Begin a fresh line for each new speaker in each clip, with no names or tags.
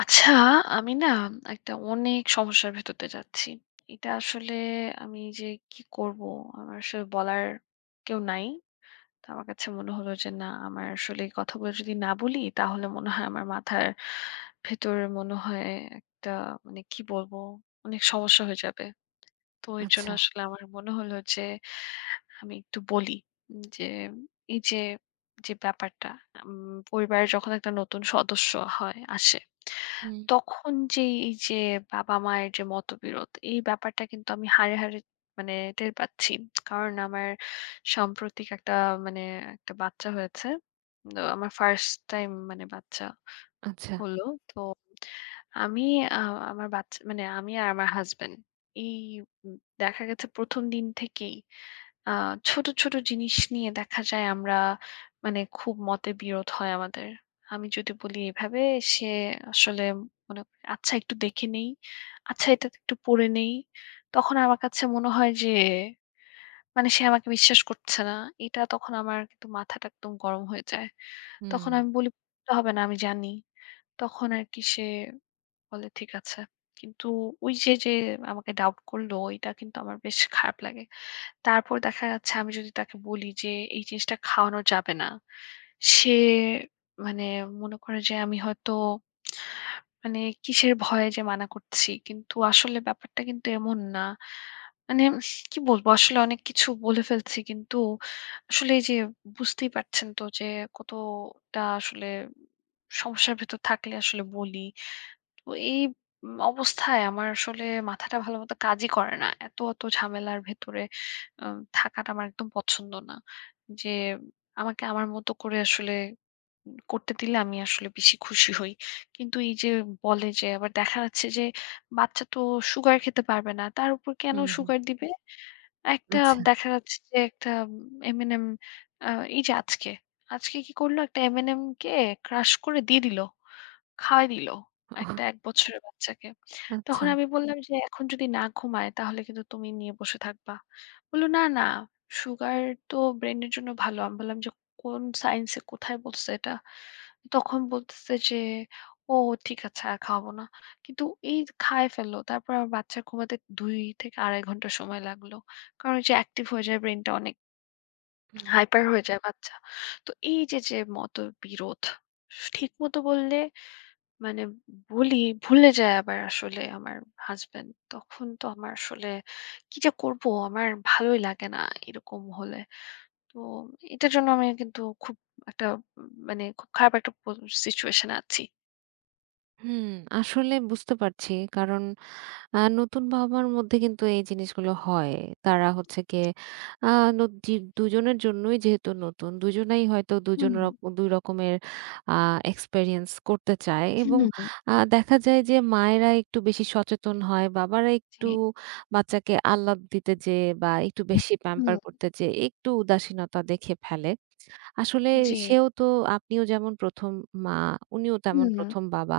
আচ্ছা, আমি না একটা অনেক সমস্যার ভেতর দিয়ে যাচ্ছি। এটা আসলে আমি যে কি করব? আমার আসলে বলার কেউ নাই। তো আমার কাছে মনে হলো যে না আমার আসলে এই কথাগুলো যদি না বলি তাহলে মনে হয় আমার মাথার ভেতর মনে হয় একটা মানে কি বলবো? অনেক সমস্যা হয়ে যাবে। তো এর জন্য
আচ্ছা।
আসলে আমার মনে হলো যে আমি একটু বলি যে এই যে যে ব্যাপারটা পরিবারে যখন একটা নতুন সদস্য হয় আসে
হুম।
তখন যে এই যে বাবা মায়ের যে মতবিরোধ এই ব্যাপারটা কিন্তু আমি হাড়ে হাড়ে মানে টের পাচ্ছি কারণ আমার সাম্প্রতিক একটা মানে একটা বাচ্চা হয়েছে। তো আমার ফার্স্ট টাইম মানে বাচ্চা
আচ্ছা।
হলো। তো আমি আ আমার বাচ্চা মানে আমি আর আমার হাসব্যান্ড এই উম দেখা গেছে ১ম দিন থেকেই আ ছোট, ছোট জিনিস নিয়ে দেখা যায় আমরা মানে খুব মতবিরোধ হয় আমাদের। আমি যদি বলি এভাবে সে আসলে মনে করে আচ্ছা একটু দেখে নেই, আচ্ছা এটা একটু পড়ে নেই। তখন আমার কাছে মনে হয় যে মানে সে আমাকে বিশ্বাস করছে না। এটা তখন আমার কিন্তু মাথাটা একদম গরম হয়ে যায়।
হুম,
তখন আমি বলি "পড়তে হবে না আমি জানি।" তখন আরকি সে বলে ঠিক আছে। কিন্তু ওই যে, আমাকে ডাউট করলো এটা কিন্তু আমার বেশ খারাপ লাগে। তারপর দেখা যাচ্ছে আমি যদি তাকে বলি যে এই জিনিসটা খাওয়ানো যাবে না। সে মানে মনে করে যে আমি হয়তো মানে কিসের ভয়ে যে মানা করছি। কিন্তু আসলে ব্যাপারটা কিন্তু এমন না। মানে কি বলবো আসলে অনেক কিছু বলে ফেলছি কিন্তু আসলে এই যে বুঝতেই পারছেন তো যে কতটা আসলে সমস্যার ভেতর থাকলে আসলে বলি। তো এই অবস্থায় আমার আসলে মাথাটা ভালোমতো কাজই করে না। এত, এত ঝামেলার ভেতরে আ থাকাটা আমার একদম পছন্দ না। যে আমাকে আমার মতো করে আসলে করতে দিলে আমি আসলে বেশি খুশি হই। কিন্তু এই যে বলে যে আবার দেখা যাচ্ছে যে বাচ্চা তো সুগার খেতে পারবে না। তার উপর কেন
হুম, হুম।
সুগার দিবে? একটা
আচ্ছা।
দেখা যাচ্ছে যে একটা M&M আ এই যে আজকে, আজকে কি করলো একটা M&M কে ক্রাশ করে দিয়ে দিল। খাওয়াই দিল
ওহ!
একটা ১ বছরের বাচ্চাকে। তখন
আচ্ছা।
আমি বললাম যে, "এখন যদি না ঘুমায় তাহলে কিন্তু তুমি নিয়ে বসে থাকবা।" বলল, "না, না, সুগার তো ব্রেইনের জন্য ভালো।" আমি বললাম যে, "কোন সায়েন্সে কোথায় বলছে এটা?" তখন বলতেছে যে, "ও ঠিক আছে আর খাওয়াবো না।" কিন্তু এই খায় ফেলল। তারপর আমার বাচ্চার ঘুমাতে ২ থেকে ২.৫ ঘন্টা সময় লাগলো। কারণ ওই যে অ্যাক্টিভ হয়ে যায়, ব্রেইনটা অনেক
হুম,
হাইপার হয়ে যায় বাচ্চা। তো এই যে, মতবিরোধ, ঠিক মতো বললে মানে বলি ভুলে যায় আবার আসলে আমার হাসব্যান্ড। তখন তো আমার আসলে কি যে করবো আমার ভালোই লাগে না এরকম হলে। তো এটার জন্য আমি কিন্তু খুব একটা মানে খুব খারাপ একটা সিচুয়েশন এ আছি।
হুম, আসলে বুঝতে পারছি। কারণ নতুন বাবা-মার মধ্যে কিন্তু এই জিনিসগুলো হয়। তারা হচ্ছে গিয়ে আ ন জি ২ জনের জন্যই যেহেতু নতুন, দুজনেই হয়তো ২
হুম,
জন রক ২ রকমের আ এক্সপেরিয়েন্স করতে চায়
হুম,
এবং দেখা যায় যে মায়েরা একটু বেশি সচেতন হয়, বাবারা
জি,
একটু বাচ্চাকে আহ্লাদ দিতে যেয়ে বা একটু বেশি প্যাম্পার
হুম,
করতে যেয়ে একটু উদাসীনতা দেখে ফেলে। আসলে
জি,
সেও তো আপনিও যেমন ১ম মা, উনিও তেমন
হুম,
১ম বাবা।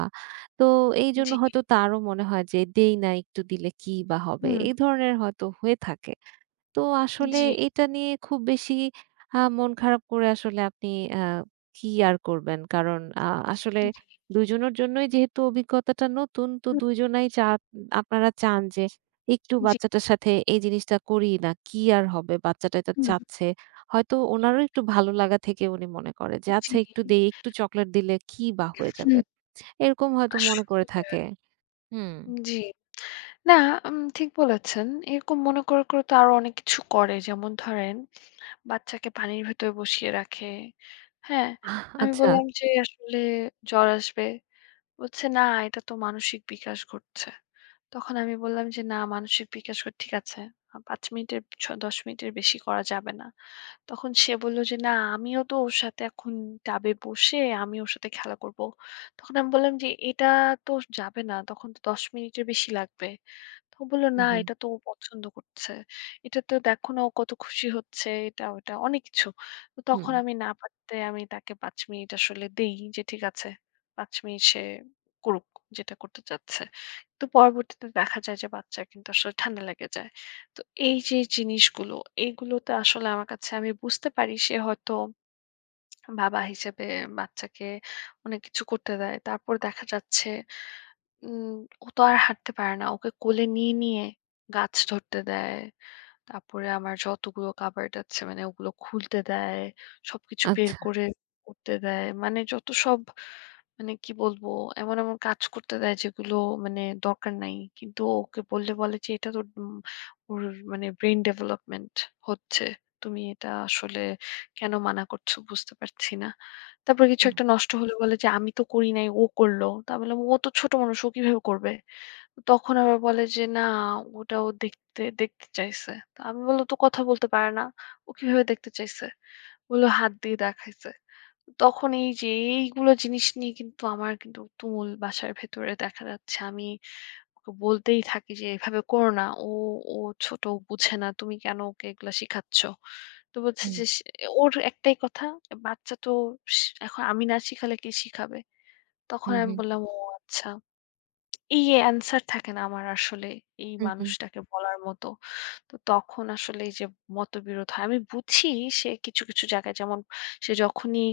তো এইজন্য
জি,
হয়তো তারও মনে হয় যে দেই না একটু দিলে কি বা হবে?
হুম,
এই ধরনের হয়তো হয়ে থাকে। তো আসলে
জি,
এটা নিয়ে খুব বেশি মন খারাপ করে আসলে আপনি আ কি আর করবেন। কারণ আসলে
জি,
২ জনের জন্যই যেহেতু অভিজ্ঞতাটা নতুন, তো
হুম,
২ জনাই আপনারা চান যে একটু
জি,
বাচ্চাটার সাথে এই জিনিসটা করি না। কি আর হবে? বাচ্চাটা এটা
হুম,
চাচ্ছে। হয়তো ওনারও একটু ভালো লাগা থেকে উনি মনে করে যে,
জি।
"আচ্ছা একটু দেই, একটু চকোলেট দিলে কি বা হয়ে যাবে?"
হুম।
এরকম হয়তো মনে করে
আসলে
থাকে। হুম।
জি। না ঠিক বলেছেন। এরকম মনে করে, করে তো আরো অনেক কিছু করে। যেমন ধরেন বাচ্চাকে পানির ভেতর বসিয়ে রাখে। হ্যাঁ? আমি
আচ্ছা।
বললাম যে, "আসলে জ্বর আসবে।" বলছে, "না, এটা তো মানসিক বিকাশ ঘটছে।" তখন আমি বললাম যে, "না, মানসিক বিকাশ ঠিক আছে। ৫ মিনিটের ১০ মিনিটের বেশি করা যাবে না।" তখন সে বলল যে, "না, আমিও তো ওর সাথে এখন টাবে বসে আমি ওর সাথে খেলা করব।" তখন আমি বললাম যে, "এটা তো যাবে না। তখন তো ১০ মিনিটের বেশি লাগবে।" তো বলল,
হুম,
"না,
হুম,
এটা তো ও পছন্দ করছে। এটা তো দেখো না ও কত খুশি হচ্ছে।" এটা ওটা অনেক কিছু। তো
হুম।
তখন আমি না পারতে আমি তাকে ৫ মিনিট আসলে দেই যে ঠিক আছে ৫ মিনিট সে করুক যেটা করতে চাচ্ছে। তো পরবর্তীতে দেখা যায় যে বাচ্চার কিন্তু আসলে ঠান্ডা লেগে যায়। তো এই যে জিনিসগুলো এগুলোতে আসলে আমার কাছে আমি বুঝতে পারি সে হয়তো বাবা হিসেবে বাচ্চাকে অনেক কিছু করতে দেয়। তারপর দেখা যাচ্ছে উম ও তো আর হাঁটতে পারে না। ওকে কোলে নিয়ে, নিয়ে গাছ ধরতে দেয়। তারপরে আমার যতগুলো কাবার্ড আছে মানে ওগুলো খুলতে দেয়। সবকিছু বের
আচ্ছা।
করে করতে দেয়। মানে যত সব মানে কি বলবো? এমন, এমন কাজ করতে দেয় যেগুলো মানে দরকার নাই। কিন্তু ওকে বললে বলে যে এটা তো ওর মানে ব্রেইন ডেভেলপমেন্ট হচ্ছে। তুমি এটা আসলে কেন মানা করছো বুঝতে পারছি না। তারপরে কিছু
হুম,
একটা নষ্ট হলে বলে যে আমি তো করি নাই ও করল। তা বললাম ও তো ছোট মানুষ ও কিভাবে করবে? তখন আবার বলে যে, "না, ওটাও দেখতে দেখতে চাইছে।" তো আমি বললাম, "তো কথা বলতে পারে না। ও কিভাবে দেখতে চাইছে?" বললো, "হাত দিয়ে দেখাইছে।" তখন এই যে এইগুলো জিনিস নিয়ে কিন্তু আমার কিন্তু তুমুল বাসার ভেতরে দেখা যাচ্ছে আমি ওকে বলতেই থাকি যে, "এভাবে করো না। ও ও ছোট, ও বুঝে না। তুমি কেন ওকে এগুলা শিখাচ্ছ?" তো বলছে
হুম,
যে সে ওর একটাই কথা, "বাচ্চা তো স এখন আমি না শিখালে কে শিখাবে?" তখন আমি
হুম,
বললাম, "ও আচ্ছা।" এই answer থাকে না আমার আসলে এই
হুম, হুম।
মানুষটাকে বলার মতো। তো তখন আসলে এই যে মতবিরোধ হয়। আমি বুঝি সে কিছু, কিছু জায়গায় যেমন সে যখনই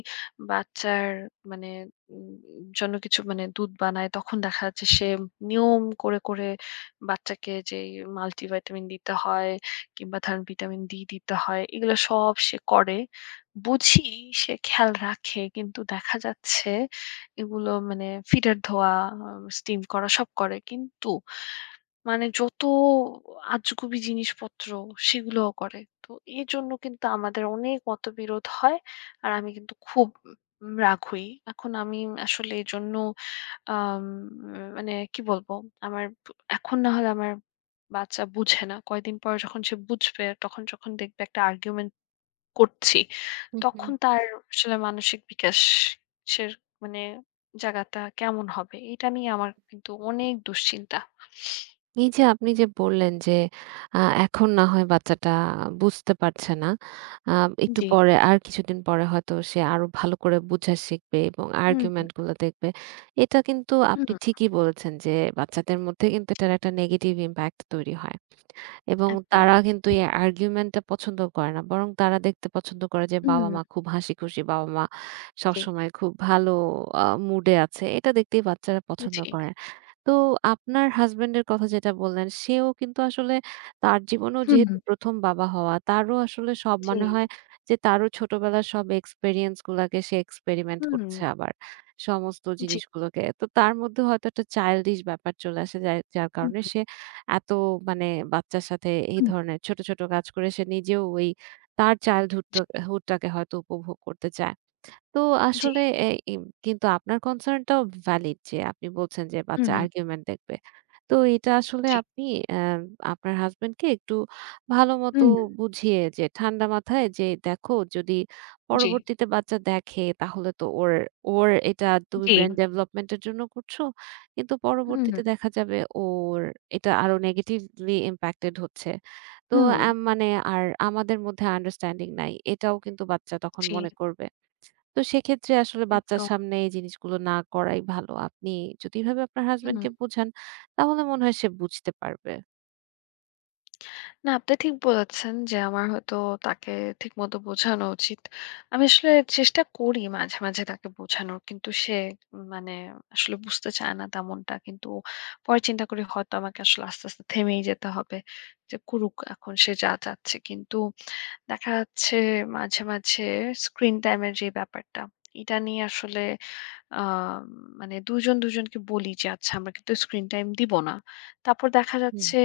বাচ্চার মানে উম জন্য কিছু মানে দুধ বানায় তখন দেখা যাচ্ছে সে নিয়ম করে, করে বাচ্চাকে যেই মাল্টিভিটামিন দিতে হয় কিংবা ধরেন ভিটামিন ডি দিতে হয় এগুলো সব সে করে। বুঝি সে খেয়াল রাখে কিন্তু দেখা যাচ্ছে এগুলো মানে ফিডার ধোয়া, স্টিম করা সব করে। কিন্তু মানে যত আজগুবি জিনিসপত্র সেগুলোও করে। তো এজন্য কিন্তু আমাদের অনেক মতবিরোধ হয়। আর আমি কিন্তু খুব রাগ হই। এখন আমি আসলে এজন্য আম মানে কি বলবো? আমার এখন না হলে আমার বাচ্চা বুঝে না। কয়েকদিন পরে যখন সে বুঝবে তখন যখন দেখবে একটা আর্গুমেন্ট করছি,
হুম, হুম।
তখন তার আসলে মানসিক বিকাশের মানে জায়গাটা কেমন হবে? এটা নিয়ে আমার কিন্তু অনেক দুশ্চিন্তা।
এই যে আপনি যে বললেন যে আ এখন না হয় বাচ্চাটা বুঝতে পারছে না। আ একটু
জি।
পরে আর কিছুদিন পরে হয়তো সে আরো ভালো করে বুঝা শিখবে এবং
হুম, হুম,
আর্গুমেন্ট গুলো দেখবে। এটা কিন্তু আপনি ঠিকই বলেছেন যে বাচ্চাদের মধ্যে কিন্তু
জি,
এটার একটা নেগেটিভ ইমপ্যাক্ট তৈরি হয়। এবং
একদম।
তারা কিন্তু এই আর্গুমেন্টটা পছন্দ করে না। বরং তারা দেখতে পছন্দ করে যে
হুম,
বাবা-মা খুব হাসিখুশি, বাবা-মা
জি,
সবসময় খুব ভালো মুড এ আছে। এটা দেখতেই বাচ্চারা পছন্দ
জি,
করে। তো আপনার হাসব্যান্ডের কথা যেটা বললেন, সেও কিন্তু আসলে তার জীবনেও
হুম,
যেহেতু ১ম বাবা হওয়া, তারও আসলে সব
জি,
মনে হয় যে তারও ছোটবেলার সব এক্সপেরিয়েন্স গুলাকে সে এক্সপেরিমেন্ট
হুম,
করছে আবার। সমস্ত
জি,
জিনিসগুলোকে। তো তার মধ্যে হয়তো একটা চাইল্ডিশ ব্যাপার চলে আসে যার যার
হুম,
কারণে সে এত মানে বাচ্চার সাথে এই
হুম,
ধরনের ছোট, ছোট কাজ করে সে নিজেও ওই তার চাইল্ডহুড টা
জি,
হুড টাকে হয়তো উপভোগ করতে চায়। তো
জি,
আসলে এ ইম কিন্তু আপনার কনসার্ন টাও ভ্যালিড যে আপনি বলছেন যে বাচ্চা
হুম,
আর্গুমেন্ট দেখবে। তো এটা আসলে
জি,
আপনি অ্যা আপনার হাসব্যান্ডকে একটু ভালোমতো
হুম,
বুঝিয়ে যে ঠান্ডা মাথায় যে দেখো যদি
জি,
পরবর্তীতে বাচ্চা দেখে তাহলে তো ওর ওর এটা তুমি
জি,
ব্রেইন ডেভেলপমেন্ট এর জন্য করছো। কিন্তু
হুম,
পরবর্তীতে দেখা যাবে ওর এটা আরো নেগেটিভলি ইমপ্যাক্টেড হচ্ছে। তো
হুম,
মানে আর আমাদের মধ্যে আন্ডারস্ট্যান্ডিং নাই। এটাও কিন্তু বাচ্চা তখন
জি,
মনে করবে। তো সেক্ষেত্রে আসলে বাচ্চার
একদম।
সামনে এই জিনিসগুলো না করাই ভালো। আপনি যদি এভাবে আপনার
হুম।
হাসব্যান্ডকে বোঝান, তাহলে মনে হয় সে বুঝতে পারবে।
না, আপনি ঠিক বলেছেন যে আমার হয়তো তাকে ঠিকমতো বোঝানো উচিত। আমি আসলে চেষ্টা করি মাঝে, মাঝে তাকে বোঝানোর। কিন্তু সে মানে আসলে বুঝতে চায় না তেমনটা। কিন্তু পরে চিন্তা করি হয়তো আমাকে আসলে আস্তে, আস্তে থেমেই যেতে হবে। যে করুক এখন সে যা চাচ্ছে। কিন্তু দেখা যাচ্ছে মাঝে, মাঝে স্ক্রিন টাইম এর যে ব্যাপারটা, এটা নিয়ে আসলে আ মানে দুজন, দুজনকে বলি যে, "আচ্ছা আমরা কিন্তু স্ক্রিন টাইম দিব না।" তারপর দেখা
হুম,
যাচ্ছে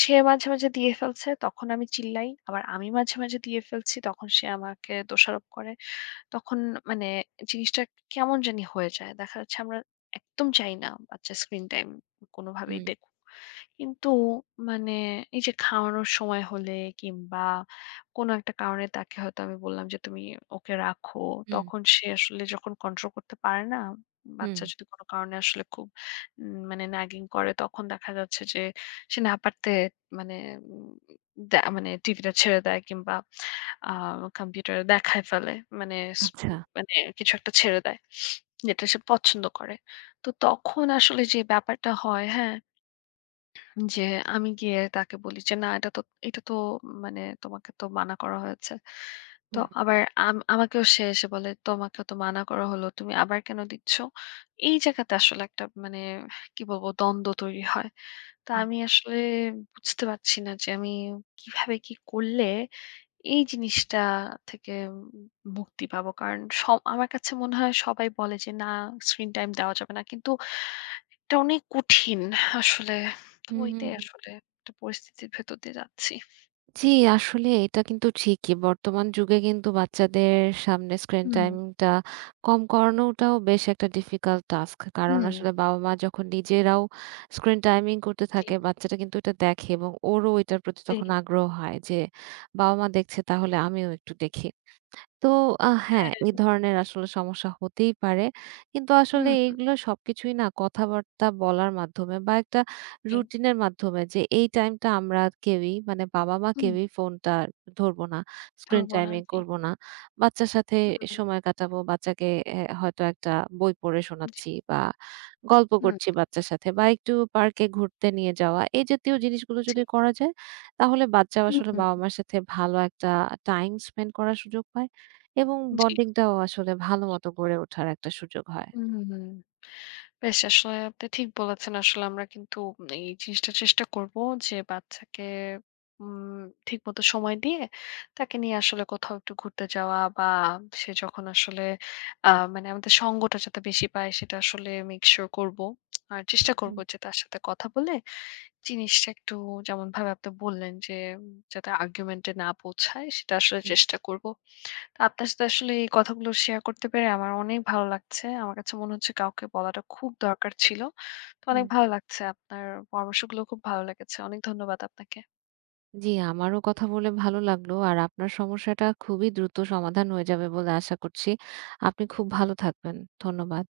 সে মাঝে, মাঝে দিয়ে ফেলছে, তখন আমি চিল্লাই। আবার আমি মাঝে, মাঝে দিয়ে ফেলছি, তখন সে আমাকে দোষারোপ করে। তখন মানে জিনিসটা কেমন জানি হয়ে যায়। দেখা যাচ্ছে আমরা একদম চাই না বাচ্চা স্ক্রিন টাইম কোনোভাবেই
হুম,
দেখুক। কিন্তু মানে এই যে খাওয়ানোর সময় হলে কিংবা কোনো একটা কারণে তাকে হয়তো আমি বললাম যে তুমি ওকে রাখো।
হুম,
তখন সে আসলে যখন কন্ট্রোল করতে পারে না,
হুম।
বাচ্চা যদি কোনো কারণে আসলে খুব মানে nagging করে তখন দেখা যাচ্ছে যে সে না পারতে মানে উম মানে টিভিটা ছেড়ে দেয় কিংবা আ কম্পিউটারে দেখায় ফেলে। মানে স
আচ্ছা।
মানে কিছু একটা ছেড়ে দেয় যেটা সে পছন্দ করে। তো তখন আসলে যে ব্যাপারটা হয় হ্যাঁ? যে আমি গিয়ে তাকে বলি যে, "না এটা তো এটা তো মানে তোমাকে তো মানা করা হয়েছে।" তো
হুম,
আবার আমাকেও সে এসে বলে, "তোমাকে তো মানা করা হলো। তুমি আবার কেন দিচ্ছ?" এই জায়গাতে আসলে একটা মানে কি বলবো দ্বন্দ্ব তৈরি হয়। তো
হুম,
আমি আসলে বুঝতে পারছি না যে আমি কিভাবে কি করলে এই জিনিসটা থেকে মুক্তি পাবো। কারণ আমার কাছে মনে হয় সবাই বলে যে, "না স্ক্রিন টাইম দেওয়া যাবে না।" কিন্তু এটা অনেক কঠিন আসলে। তো
হুম, হুম,
ওইটাই
হুম।
আসলে একটা পরিস্থিতির ভেতর দিয়ে যাচ্ছি।
জি, আসলে এটা কিন্তু ঠিকই। বর্তমান যুগে কিন্তু বাচ্চাদের সামনে স্ক্রিন
হুম,
টাইমটা কম করানোটাও বেশ একটা ডিফিকাল্ট টাস্ক। কারণ
হুম।
আসলে বাবা-মা যখন নিজেরাও স্ক্রিন টাইমিং করতে
জি,
থাকে, বাচ্চাটা কিন্তু এটা দেখে এবং ওরও এটার প্রতি
জি।
তখন আগ্রহ হয় যে, বাবা-মা দেখছে তাহলে আমিও একটু দেখি। তো হ্যাঁ,
হ্যাঁ,
এ ধরনের আসলে সমস্যা হতেই পারে। কিন্তু আসলে
হুম,
এইগুলো সবকিছুই না কথাবার্তা বলার মাধ্যমে বা একটা
জি।
রুটিনের মাধ্যমে যে এই টাইমটা আমরা কেউই মানে বাবা-মা
হুম।
কেউই ফোনটা ধরবো না, স্ক্রিন
ধরবো না।
টাইমিং
জি।
করব না। বাচ্চার সাথে
হুম,
সময় কাটাবো। বাচ্চাকে হয়তো একটা বই পড়ে
জি,
শোনাচ্ছি বা গল্প
হুম,
করছি বাচ্চার সাথে বা একটু পার্কে ঘুরতে নিয়ে যাওয়া। এই জাতীয় জিনিসগুলো
জি,
যদি করা যায় তাহলে বাচ্চা আসলে
হুম,
বাবা-মার সাথে ভালো একটা টাইম স্পেন্ড করার সুযোগ পায়। এবং
জি।
বন্ডিংটাও আসলে ভালো মতো গড়ে ওঠার একটা সুযোগ হয়।
হুম, হুম। বেশ আসলে আপনি ঠিক বলেছেন। আসলে আমরা কিন্তু এই জিনিসটা চেষ্টা করব যে বাচ্চাকে উম ঠিকমতো সময় দিয়ে তাকে নিয়ে আসলে কোথাও একটু ঘুরতে যাওয়া বা সে যখন আসলে আ মানে আমাদের সঙ্গটা যাতে বেশি পায় সেটা আসলে মেক সিউর করব। আর চেষ্টা করব
হুম,
যে তার সাথে কথা বলে জিনিসটা একটু যেমনভাবে আপনি বললেন যে যাতে আর্গুমেন্ট এ না পৌঁছায় সেটা আসলে
হুম,
চেষ্টা করব। আপনার সাথে আসলে এই কথাগুলো শেয়ার করতে পেরে আমার অনেক ভালো লাগছে। আমার কাছে মনে হচ্ছে কাউকে বলাটা খুব দরকার ছিল। তো
হুম।
অনেক ভালো লাগছে। আপনার পরামর্শগুলো খুব ভালো লেগেছে। অনেক ধন্যবাদ আপনাকে।
জি, আমারও কথা বলে ভালো লাগলো। আর আপনার সমস্যাটা খুবই দ্রুত সমাধান হয়ে যাবে বলে আশা করছি। আপনি খুব ভালো থাকবেন। ধন্যবাদ।